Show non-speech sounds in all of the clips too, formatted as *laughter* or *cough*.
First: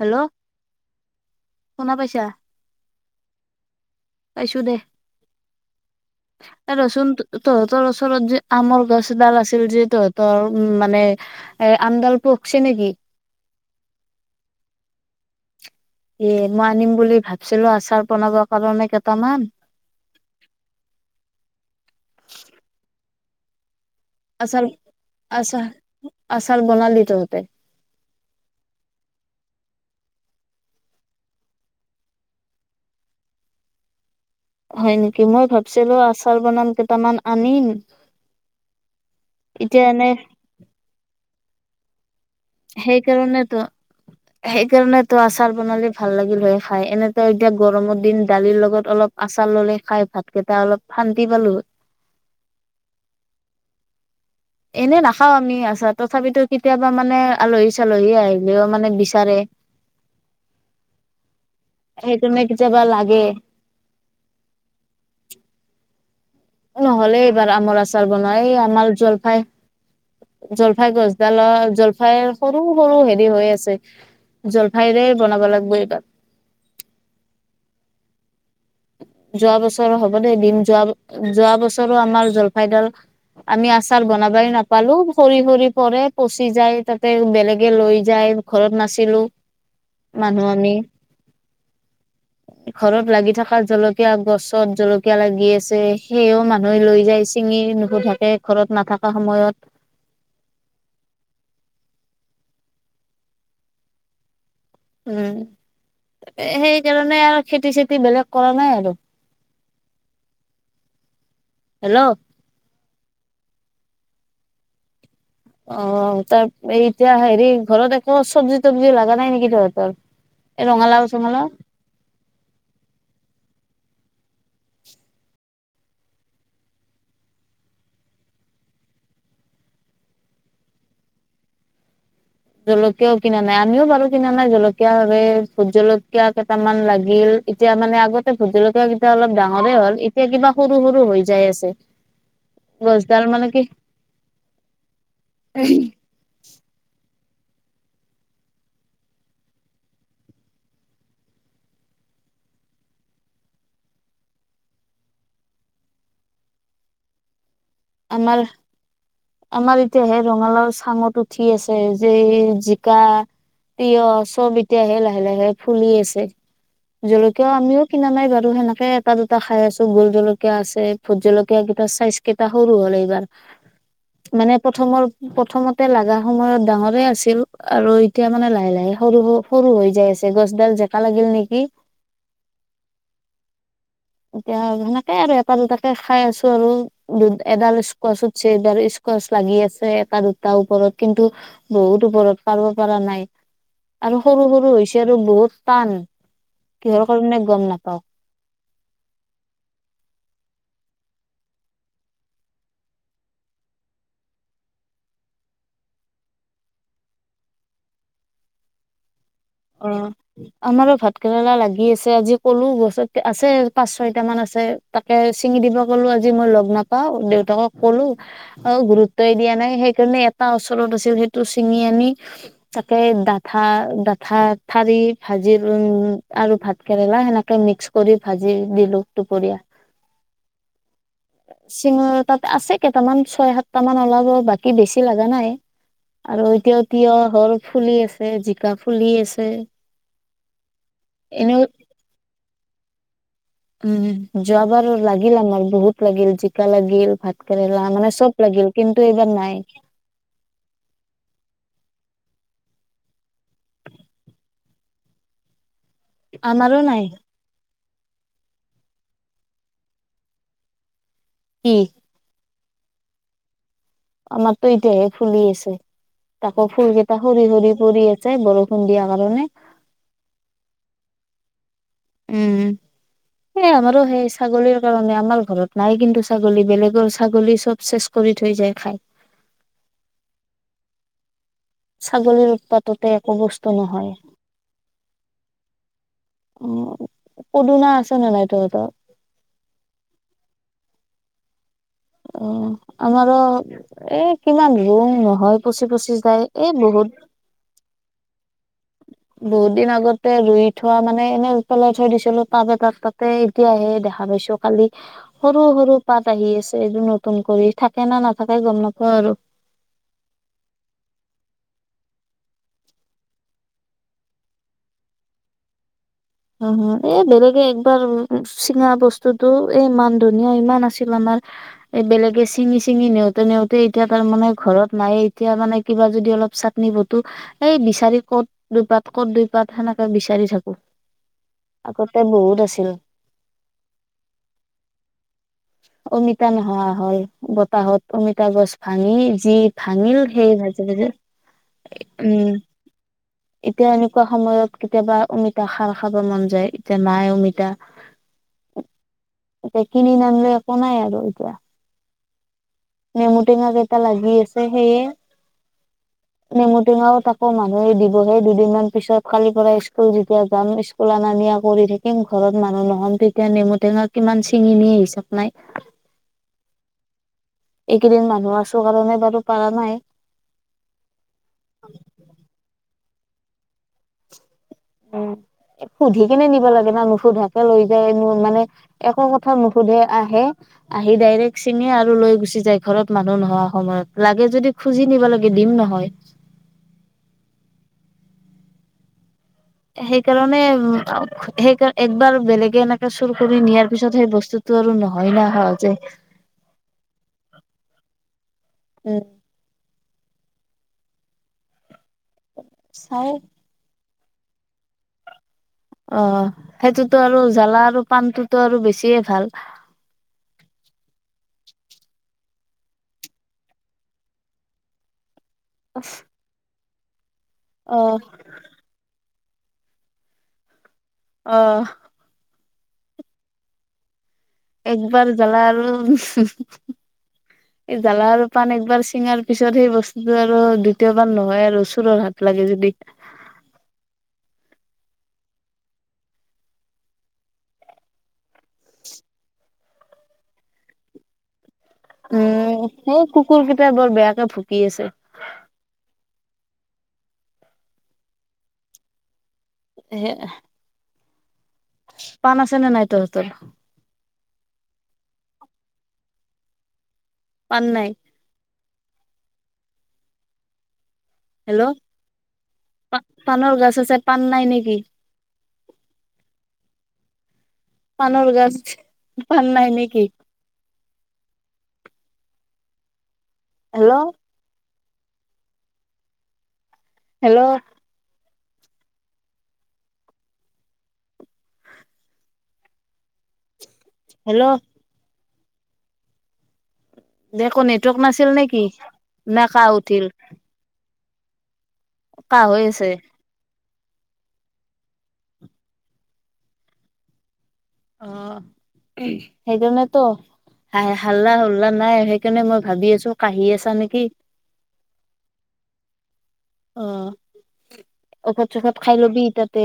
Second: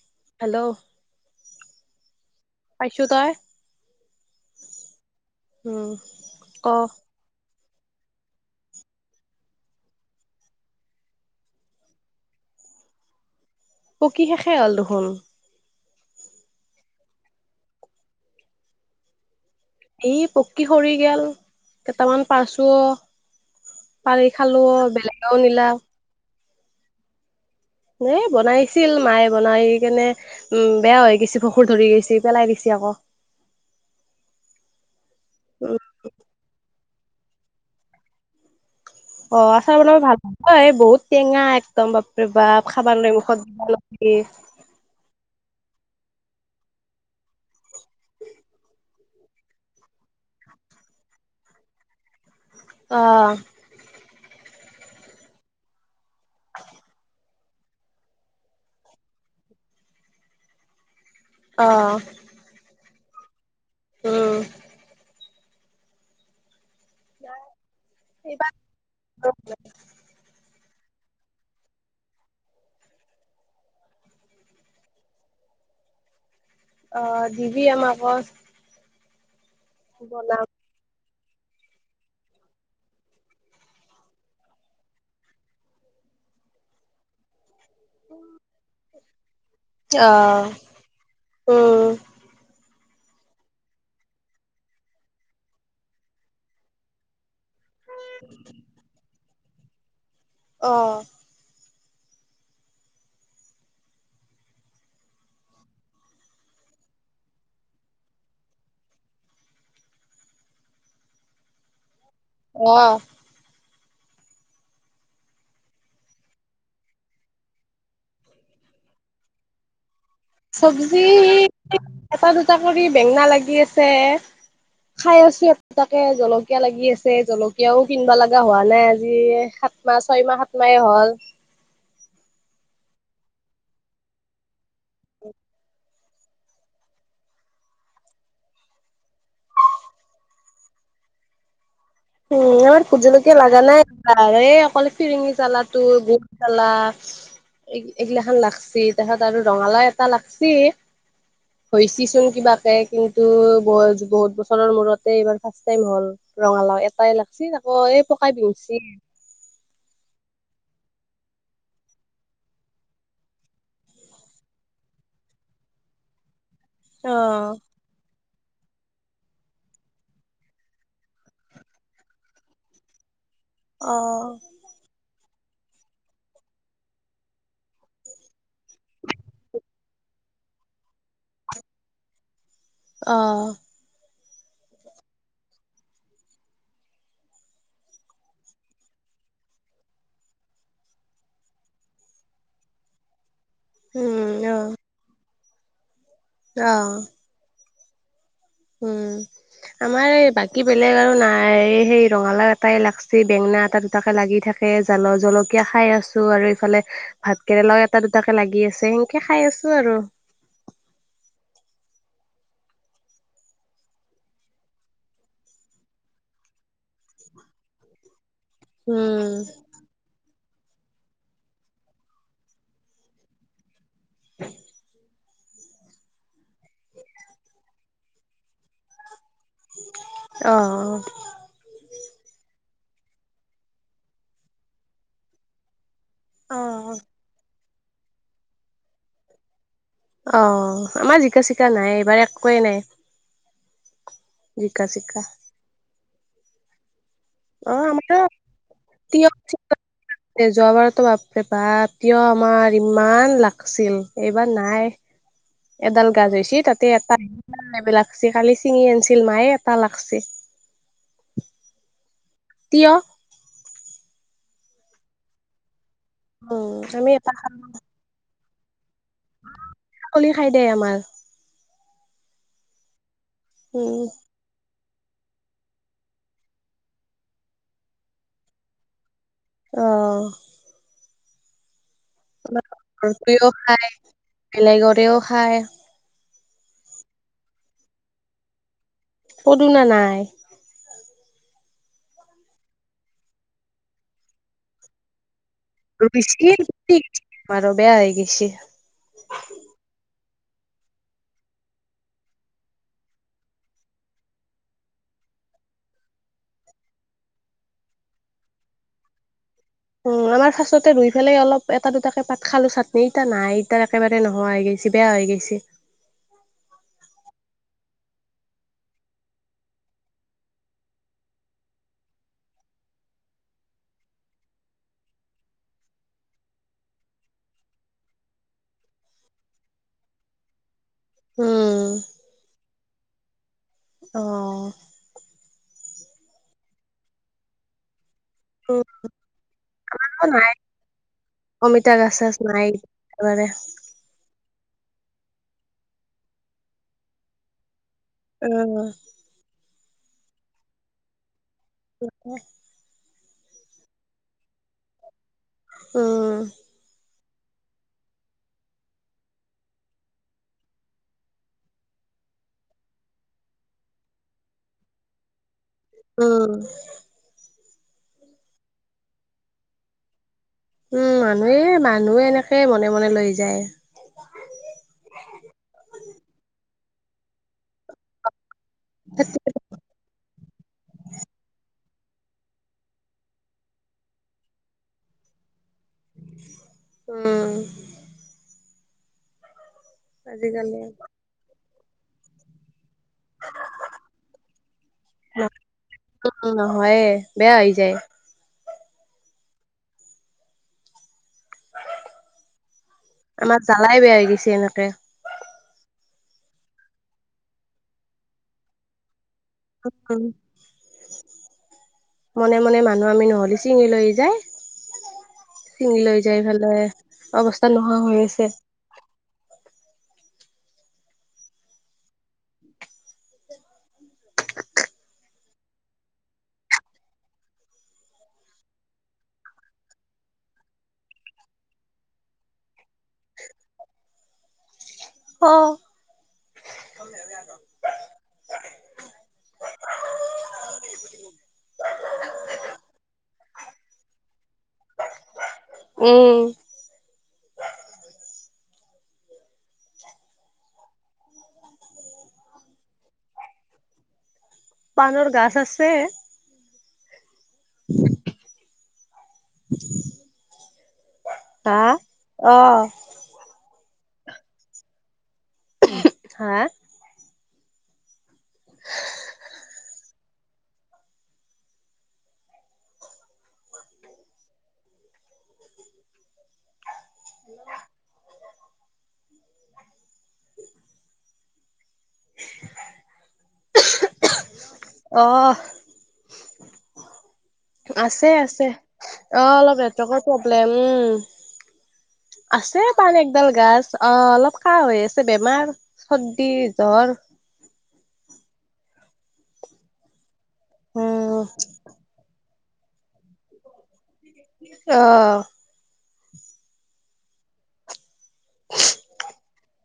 Hello. Hello. শুনা পাইছা? পাইছো তই পাইছোঁ দে, উম ক এ ৰচোন তহঁতৰ ওচৰত যে আমৰ গছ এডাল আছিল যে তহঁতৰ উম, মানে এ আমডাল পকছে নেকি? পকি শেষে হ'ল দেখোন। এ মই আনিম বুলি ভাবছিলোঁ আচাৰ বনাব কাৰণে কেইটামান এই পকী সৰি গেল, কেইটামান পাৰছোঁ। পাৰি খালো, আচাৰ বেলেগেও আচাৰ নিলা। আচাৰ বনালি তহঁতে? এ বনাইছিল, মায়ে বনাই কেনে উম বেয়া হৈ গৈছে, ভেকুৰ ধৰি গৈছে পেলাই দিছি আকৌ। হয় নেকি মই উম ভাবছিলো আচাৰ বনাম কেইটামান আনিম। অ আচাৰ এতিয়া বনাব এনে ভাল, এই বহুত টেঙা এক -দম বাপৰে বাপ খাব নোৱাৰ মুখত দিবা নৰি। সেইকাৰণে তো আচাৰ বনালি ভাল লাগিল হয় খাই, এনেতো এতিয়া গৰমৰ দিন দালিৰ লগত অলপ আচাৰ ললে খাই ভাত কেইটা অলপ শান্তি পালো হয়। অ। এনেই নাখাও আমি আচাৰ তথাপিতো কেতিয়াবা মানে আলহী চালহী আহিলেও মানে বিচাৰে। *inaudible* অ। তেনেকে কেতিয়াবা লাগে। উম। নহ'লে এইবাৰ আমৰ আচাৰ বনোৱা, এইবাৰ এই আমাৰ জলফাই জলফাই গছডালৰ জলফাইৰ সৰু সৰু হেৰি হৈ আছে। জলফাইৰে বনাব লাগিব এইবাৰ। অঁ দিবি আমাকো। যোৱা বছৰো হ'ব দে দিম, যোৱা যোৱা বছৰো আমাৰ জলফাইডাল আমি আচাৰ বনাবাই নাপালো, সৰি সৰি পৰে পচি যায় তাতে বেলে গে লৈ যায়, ঘৰত নাছিলো অ মানুহ আমি। উম ঘৰত লাগি থকা জলকীয়া গছত জলকীয়া লাগি আছে, সেও মানুহে লৈ যাইছে। চিঙি নুহুধাকে ঘৰত নাথাকা সময়ত অঁ। উম। এ সেইকাৰণে আৰু খেতি চেতি বেলেগ কৰা নাই আৰু। হেল্ল। অ। অ, তাৰ এই এতিয়া হেৰি ঘৰত একো চব্জি তবজি লগা নাই নেকি তহঁতৰ? এই ৰঙালাও চব্জি চঙালাও এটা দুটা কৰি বেঙেনা লাগি আছে। খাই আছো, এ তাকে জলকীয়া লাগি আছে জলকীয়াও কিনবা লগা হোৱা নাই আজি। সাত মাহ ছয় মাহ সাত মাহে হ'ল। জলকীয়াও কিনা নাই, আমিও বাৰু কিনা নাই জলকীয়া সেইবাবেই ভোট জলকীয়া কেইটামান লাগিল। এতিয়া মানে আগতে ভোট জলকীয়া কেইটা অলপ ডাঙৰে হ'ল, এতিয়া কিবা সৰু সৰু হৈ যাই আছে। উম আমাৰ ভোট গছডাল জলকীয়া মানে কি লগা নাই, এই অকলে ফিৰিঙি জালাতো জালা এই এইগিলা খান লাগছি, তাৰ পিছত আৰু ৰঙালাও এটা লাগছি। *inaudible* হৈছিচোন কিবাকে, কিন্তু বহুত বছৰৰ মূৰতে এইবাৰ ফাৰ্ষ্ট টাইম হ'ল। ৰঙালাও এটাই লাগছি, তাকো আকৌ এই পকাই আমাৰ বিন্ধছি। আমাৰ এতিয়া সেই ৰঙালাও চাংত উঠি আছে, যে জিকা তিঁয়হ চব এতিয়াহে লাহে লাহে ফুলি আছে। অ জলকীয়া আমিও কিনা নাই বাৰু সেনেকে, এটা দুটা খাই আছো, ভোট জলকীয়া আছে ভোট জলকীয়া কেইটা চাইজ কেইটা সৰু হ'ল এইবাৰ। অঁ! মানে প্ৰথমৰ প্ৰথমতে লাগা সময়ত ডাঙৰে আছিল আৰু এতিয়া মানে লাহে-লাহে সৰু-সৰু সৰু হৈ যাই আছে। গছডাল জেকা লাগিল নেকি? অঁ। এতিয়া সেনেকে আৰু এটা, দুটাকে খাই আছোঁ আৰু। দু এডাল স্কোৱাচ উঠিছে, এডাল স্কোৱাচ লাগি আছে এটা, দুটাৰ ওপৰত কিন্তু বহুত ওপৰত পাৰিব পৰা নাই। আৰু উম অ সৰু-সৰু হৈছে আৰু বহুত টান, অ কিহৰ কাৰণে গম নাপাওঁ। উম। আমাৰ এই বাকী বেলেগ আৰু নাই। সেই ৰঙালাও এটাই লাগছি, বেঙেনা এটা, দু টাকে লাগি থাকে, জাল জলকীয়া খাই আছোঁ আৰু ইফালে ভাত কেৰেলাও এটা, দুটাকে লাগি আছে, সেনকে খাই আছোঁ আৰু। আমাৰো ভাত কেৰেলা লাগি আছে। আজি ক'লো গছত আছে পাঁচ, ছয়টা মান আছে। তাকে ছিঙি দিব ক'লো আজি মই লগ নাপাওঁ। দেউতাকক ক'লো *unintelligible* গুৰুত্বই উম দিয়া নাই, সেইকাৰণে এ এটা ওচৰত আছিল সেইটো ছিঙি আনি, তাকে ডাঠা-ডাঠা ঠাৰি ভাজি উম আৰু ভাত কেৰেলা সেনেকে মিক্স কৰি ভাজি দিলোঁ দুপৰীয়া। অঁ-অঁ! চিঙৰ তাত আছে কেইটামান ছয়, সাতটা মান ওলাব বাকী বেছি লগা নাই। আৰু অ এতিয়া তিঁয়হ হ'ল ফুলি আছে, জিকা ফুলি আছে। অঁ! আমাৰ এনেও জিকা-চিকা নাই, এইবাৰ একোৱেই নাই। উম! জিকা যোৱাবাৰ চিকা লাগিল আমাৰ বহুত লাগিল। জিকা লাগিল, ভাত অ কেৰেলা মানে আমাৰো চব লাগিল, কিন্তু তিয়হ এইবাৰ নাই। যোৱাবাৰতো বাপৰে বাপ তিঁয়হ আমাৰ ইমান লাগছিল, এইবাৰ নাই। এডাল গাজ হৈছে আমাৰো তাতে নাই এটা *unintelligible* লাগছি্, কালি ছিঙি আনিছিল মায়ে এটা লাগছি। কি? তিঁয়হ। আমাৰতো এতিয়াহে ফুলি আছে, তাকো উম ফুল কেইটা আমি সৰি-সৰি পৰি আছ যায় বৰষুণ দিয়াৰ কাৰণে। কলি খাই দে আমাৰ। উম-উম! সেই আমাৰো উম সেই ছাগলীৰ কাৰণে। আমাৰ ঘৰত নাই কিন্তু ছাগলী, বেলেগৰ ছাগলী চব চেচ কৰি থৈ যায় খাই। অঁ! ছাগলীৰ আমাৰ উৎপাততে একো ঘৰটোৱেও বস্তু খায় নহয়। বেলেগৰেও খায় অঁ! পদুনা আছে নে নাই তহঁতৰ? পদুনা নাই। উম! আমাৰো এ কিমান লোণ নহয়। পচি-পচি যায় এই বহুত মানুহ বেয়া হৈ গৈছে। বহুত দিন আগতে ৰুই থোৱা মানে এনেই পেলাই থৈ দিছিলোঁ টাৱ এটাত তাতে। এতিয়া হে দেখা পাইছোঁ কালি। সৰু-সৰু পাত আহি আছে এইটো নতুন কৰি থাকে না নাথাকে গম নাপাওঁ আৰু। উম! আমাৰ ফাৰ্ষ্টটোতে ৰুই পেলাই অলপ এটা, দুটাকে পাত খালোঁ চাটনি। এতিয়া নাই এতিয়া একেবাৰে নহোৱা হৈ গৈ বেছি বেয়া হৈ গৈছে। হুম হুম, এ, বেলেগে একবাৰ *unintelligible* চিঙা বস্তুটো এই মান ধুনীয়া ইমান আছিল আমাৰ। এ, বেলেগে চিঙি চিঙি নিওঁতে নিওঁতে এতিয়া তাৰমানে ঘৰত নাইয়ে, এতিয়া মানে কিবা যদি অলপ চা আনি বতো, এই বিচাৰি ক'ত দুইপাত ক'ত দুইপাত সেনেকে বিচাৰি থাকো। উম আগতে বহুত আছিল। অ' অমিতা নহোৱা হ'ল, বত তাহত অমিতা গছ উম ভাঙি যি ভাঙিল, নাই সেই ভাজে ভাজে, অমিতা গছ চছ উম নাই একেবাৰে এতিয়া এনেকুৱা সময়ত, কেতিয়াবা অমিতা খাৰ খাব মন যায়, এতিয়া নাই অমিতা। উম। এতিয়া কিনি নানিলে একো নাই আৰু এতিয়া। *unintelligible* নেমু টেঙা কেইটা লাগি আছে সেইয়ে, উম নেমু টেঙাও তা কো মানুহে দিব, সেই দুদিনমান পিছত কালিৰ পৰা স্কুল যেতিয়া যাম, স্কুল অনা নিয়া কৰি থাকি কিম ঘৰত মানুহ নহ'ম, তেতিয়া নেমু টেঙা কিমান চিঙি নিয়ে, হিচাপ নাই। উম। এইকেইদিন মানুহ আছো কাৰণে বাৰু পাৰা নাই। উম মানুহে, মানুহে এনেকে মনে মনে লৈ যায়। উম, এ সুধি কিনে নিব লাগে না নুসুধাকে লৈ যায় মোৰ মানে। একো কথা নুসুধে, আহে আহি ডাইৰেক্ট ছিঙে আৰু লৈ গুচি যায়, ঘৰত মানুহ নহোৱা সময়ত, লাগে যদি খুজি নিব লাগে, দিম নহয়। উম। সেইকাৰণে, আজিকালি উম, আও সেইকাৰ একবাৰ বেলেগে এনে কে চুৰ কৰি নিয়াৰ পিছত, সেই বস্তুটো আৰু নহয় না সহজে। উম নহয়। এ বেয়া হৈ যায়। উম। চাই আমাৰ জালাই বেয়া হৈ গৈছে এনেকে। অ', সেইটোতো আৰু জালা আৰু পাণটোতো আৰু বেছিয়ে ভাল। উম, উম। মনে মনে, মানুহ আমি নহ'লে, চিঙি লৈ যায়। চিঙি লৈ যাই পেলাই, অৱস্থা অ নোহোৱা হৈ আছে। অহ। একবাৰ জালা আৰু এই জালা আৰু পাণ এবাৰ চিঙাৰ পিছত, সেই বস্তুটো আৰু দ্বিতীয়বাৰ নহয় আৰু চোৰৰ হাত লাগে যদি। অ' উম, সেই কুকুৰ কেইটাই, বৰ বেয়াকে ভুকি আছে। উম। সেয়া। পাণ আছে নে নাই, তহঁতৰ? পাণৰ গাছ আছে। পাণ নাই। হা, অ' পা পাণৰ গছ আছে পাণ নাই নেকি? হা, পাণৰ গছ, *unintelligible* পাণ নাই নেকি? হেল্ল'। হেল্ল'। হেল্ল'। অহ' দে একো নেটৱৰ্ক আছে নাছিল আছে নেকি অ' না অলপ কাহ নেটৱৰ্কৰ উঠিল প্ৰব্লেম। উম, কাহ আছে। হৈ *unintelligible* কোডাল *unintelligible* গছ 'অ অলপ খাহ হৈ আছে, বেমাৰ চৰ্দি জ্বৰ। অ' সেইকাৰণেতো হাই উম, হাল্লা হুল্লা নাই। সেইকাৰণে মই ভাবি আছো কাহি আছা নেকি। অঁ'। অ' ঔষধ চৌষত খাই লবি তাতে।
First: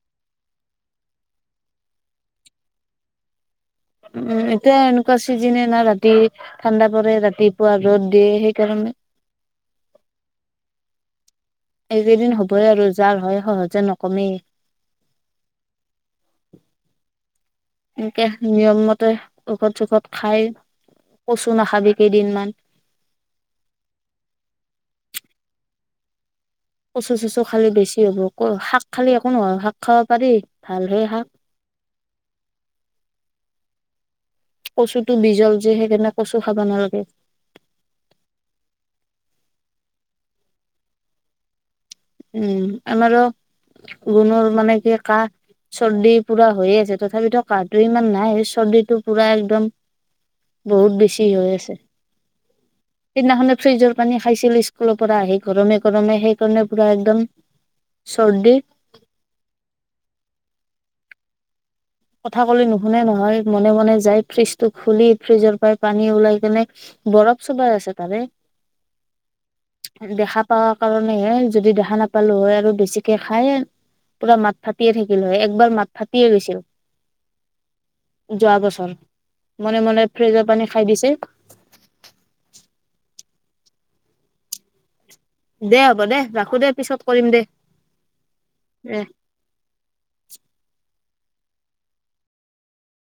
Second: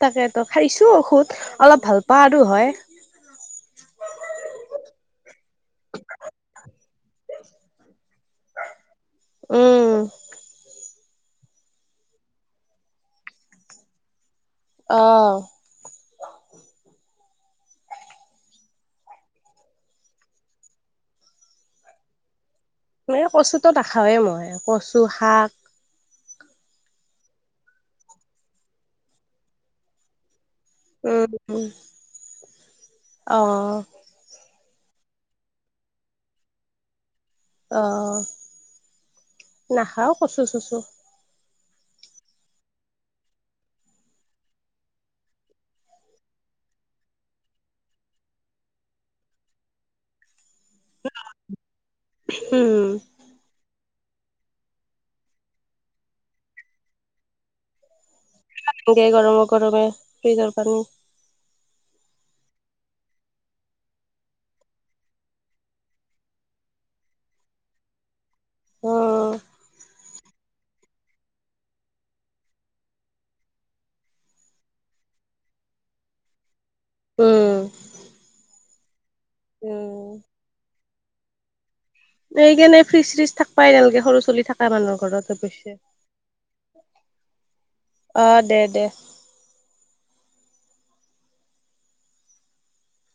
তাকেতো খাইছো ঔষধ অলপ ভাল পাওঁ আৰু হয়। উম, এতিয়া এনেকুৱা চিজনে না ৰাতি। ঠাণ্ডা পৰে ৰাতিপুৱা ৰ'দ দিয়ে, সেইকাৰণে। উম, এইকেইদিন হ'বই আৰু যাৰ হয় সহজে নকমেই। অ'। *inaudible* একে নিয়মমতে ঔষধ চোষত খাই কচু নাখাবি কেইদিনমান। এই কচুটো নেখাওঁৱেই মই কচু শাক, কচু চচু খালে বেছি হ'ব ক, শাক খালে একো নহয় শাক খাব পাৰি। ভাল হয় শাক উম- উম, অ'। কচুটো বিজল যে সেইকাৰণে কচু খাব নালাগে। অ' নাখাওঁ কচু চচু। উম, আমাৰ গুণৰ মানে কি কাহ। চৰ্দি পুৰা হৈয়ে আছে, তথাপিতো কাহটো ইমান নাই চৰ্দিটো পুৰা একদম। বহুত বেছি হৈ আছে, উম সেইদিনাখনে ফ্ৰিজৰ পানী খাইছিল স্কুলৰ পৰা আহি গৰমে গৰমে, সেইকাৰণে পুৰা একদম চৰ্দি। এই গৰম গৰমে ফ্ৰিজৰ পানী কথা কলে নুশুনে নহয়, মনে মনে যায় ফ্ৰিজটো খুলি ফ্ৰিজৰ পৰাই পানী ওলাই কেনে বৰফ চোবাই আছে তাৰে। অঁ'। দেখা পাওা কাৰণেহে, যদি দেখা নাপালো হয়, আৰু বেছিকে খাই পুৰা মাত ফাটিয়ে থাকিল হয়, একবাৰ মাত ফাটিয়ে গৈছে। উম'। যোৱা বছৰ মনে মনে উম ফ্ৰিজৰ পানী খাই দিছে। এইকাৰণে ফ্ৰিজ চ্ৰিজ থাক বাই নালাগে সৰু ছোৱালী থাকা মানুহৰ ঘৰত। অৱশ্যে দে' হ'ব দে' ৰাখো দে' পিছত কৰিম দে'। অ' দে' দে'। এ